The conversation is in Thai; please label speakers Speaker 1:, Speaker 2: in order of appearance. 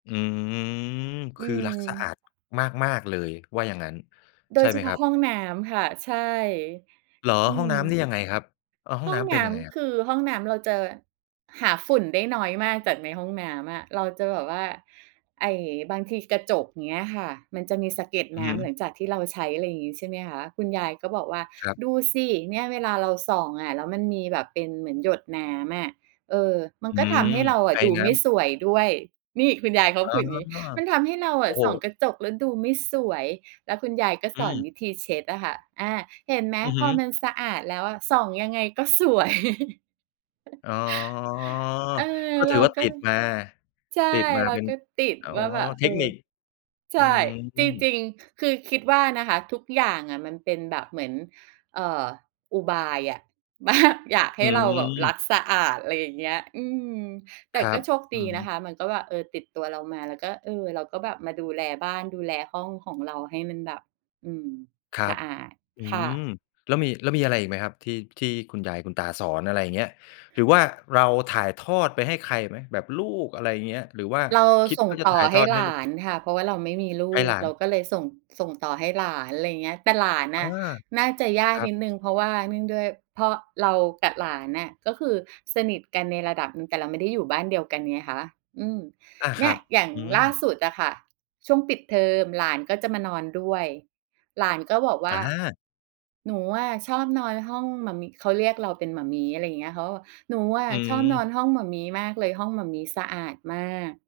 Speaker 1: อืม ค
Speaker 2: อื
Speaker 1: ือรักสะอา
Speaker 2: ม
Speaker 1: ดมาก ๆ เลย ว่าอย่างงั้น
Speaker 2: โด
Speaker 1: ใช่
Speaker 2: ยเฉ
Speaker 1: ไหม
Speaker 2: พา
Speaker 1: ค
Speaker 2: ะ
Speaker 1: รับ?
Speaker 2: ห้องน้ำค่ะ ใช่
Speaker 1: เหรอ?
Speaker 2: อื
Speaker 1: ห้องน้ำนี
Speaker 2: ม
Speaker 1: ่ยังไงครับ อะ ห้อ
Speaker 2: ห
Speaker 1: ง
Speaker 2: ้
Speaker 1: น
Speaker 2: อง
Speaker 1: ้ำเ
Speaker 2: น
Speaker 1: ป็น
Speaker 2: ้
Speaker 1: ยังไงอะ?
Speaker 2: ำ คือห้องน้ำเราจะแบบหาฝุ่นได้น้อยมาก จากในห้องน้ำอะ เราจะแบบว่า ไอ้ บางทีกระจก อย่างเงี้ยค่ะ มันจะมีสะเก็ด
Speaker 1: อื
Speaker 2: น
Speaker 1: อ
Speaker 2: ้
Speaker 1: ฮ
Speaker 2: ำ
Speaker 1: ึ
Speaker 2: หลังจากที่เราใช้ อะไรอย่างงี้ใช่ไหมคะ คุณยายก็บอกว่า
Speaker 1: ครับ
Speaker 2: "ดูสิ เนี่ย เวลาเราส่องอะ แล้วมันมีแบบเป็นเหมือนหยดน้ำอะ เออ มัน
Speaker 1: อื
Speaker 2: ก็ท
Speaker 1: ม
Speaker 2: ำให้เราอะ
Speaker 1: ไอ
Speaker 2: ดู
Speaker 1: น้
Speaker 2: ไม่
Speaker 1: ำ
Speaker 2: สวยด้วย" นี่ คุณยายเขาก
Speaker 1: อ
Speaker 2: ็
Speaker 1: ๋
Speaker 2: พ
Speaker 1: อ
Speaker 2: ูดอย่างงี้ "มันทำให้เราอ
Speaker 1: โอ้
Speaker 2: ะ
Speaker 1: โฮ
Speaker 2: ส่องกระจกแล้วดูไม่สวย" แล้วคุณยายก็
Speaker 1: อ
Speaker 2: สอน
Speaker 1: ืม
Speaker 2: วิธีเช็ดอะค่ะ "อา เห็นไหม
Speaker 1: อือ
Speaker 2: พ
Speaker 1: ฮ
Speaker 2: อ
Speaker 1: ึ
Speaker 2: มันสะอาดแล้วอะ ส่องยังไงก็ สวย"
Speaker 1: อ๋อ
Speaker 2: เออ
Speaker 1: ก็
Speaker 2: เ
Speaker 1: ถ
Speaker 2: ร
Speaker 1: ื
Speaker 2: า
Speaker 1: อว่า
Speaker 2: ก็
Speaker 1: ติดมา
Speaker 2: ใช่
Speaker 1: ติดมา
Speaker 2: เรา
Speaker 1: เป็น
Speaker 2: ก็ติด
Speaker 1: อ๋อ
Speaker 2: ว่าแบบ เ
Speaker 1: เท
Speaker 2: ออ
Speaker 1: คนิค
Speaker 2: ใช
Speaker 1: อื
Speaker 2: ่ จร
Speaker 1: ม
Speaker 2: ิง ๆ คือคิดว่านะคะ ทุกอย่างอะมันเป็นแบบเหมือน เอ่อ อุบายอะ แบบ อยากใ
Speaker 1: อ
Speaker 2: ห้เราแบบรั
Speaker 1: ืม
Speaker 2: กสะอาด อะไรอย่างเงี้ย อืม แต่
Speaker 1: คร
Speaker 2: ก
Speaker 1: ั
Speaker 2: ็
Speaker 1: บ
Speaker 2: โชคด
Speaker 1: อื
Speaker 2: ี
Speaker 1: อ
Speaker 2: น
Speaker 1: ฮึ
Speaker 2: ะคะ มันก็แบบ เออ ติดตัวเรามา เราก็ เออ เราก็แบบมาดูแลบ้าน ดูแลห้องของเราให้มันแบบ อืม
Speaker 1: ครั
Speaker 2: สะ
Speaker 1: บ
Speaker 2: อาด
Speaker 1: อื
Speaker 2: ค่
Speaker 1: ม
Speaker 2: ะ
Speaker 1: แล้วมี แล้วมีอะไรอีกไหมครับ ที่ ที่คุณยายคุณตาสอน? อะไรอย่างเงี้ย หรือว่าเราถ่ายทอดไปให้ใครอีกไหม? แบบลูก อะไรอย่างเงี้ย หรือว่า
Speaker 2: เรา
Speaker 1: คิด
Speaker 2: ส่ง
Speaker 1: ว่าจะ
Speaker 2: ต
Speaker 1: ถ
Speaker 2: ่อ
Speaker 1: ่าย
Speaker 2: ใ
Speaker 1: ท
Speaker 2: ห้
Speaker 1: อดใ
Speaker 2: ห
Speaker 1: ห
Speaker 2: ล
Speaker 1: ้ลู
Speaker 2: า
Speaker 1: ก
Speaker 2: นค่ะ เพราะว่าเราไม่มีล
Speaker 1: ให
Speaker 2: ู
Speaker 1: ้ห
Speaker 2: ก
Speaker 1: ลา
Speaker 2: เร
Speaker 1: น
Speaker 2: าก็เลยส่ง ส่งต่อให้หลาน อะไรอย่างเงี้ย แต่หลานน
Speaker 1: อา
Speaker 2: ่ะ น่าจะยาก
Speaker 1: ครั
Speaker 2: น
Speaker 1: บ
Speaker 2: ิดหนึ่ง เพราะว่า เนื่องด้วย เพราะเรากับหลานน่ะ ก็คือสนิทกันในระดับหนึ่ง แต่เราไม่ได้อยู่บ้านเดียวกันไงคะ อืม
Speaker 1: อา
Speaker 2: เน
Speaker 1: ค
Speaker 2: ี่
Speaker 1: รั
Speaker 2: ย
Speaker 1: บ
Speaker 2: อย่าง
Speaker 1: อื
Speaker 2: ล่า
Speaker 1: ม
Speaker 2: สุดอะค่ะ ช่วงปิดเทอมหลานก็จะมานอนด้วย หลานก็บอกว่
Speaker 1: อ
Speaker 2: า
Speaker 1: า
Speaker 2: "หนูอะชอบนอนห้องหม่ามิ" เขาเรียกเราเป็นหม่ามี้ อะไรอย่างเงี้ย เขาก็บอก "หนูอะ
Speaker 1: อื
Speaker 2: ชอบนอน
Speaker 1: ม
Speaker 2: ห้องหม่ามี้มากเลย ห้องหม่ามี้สะอาดมาก"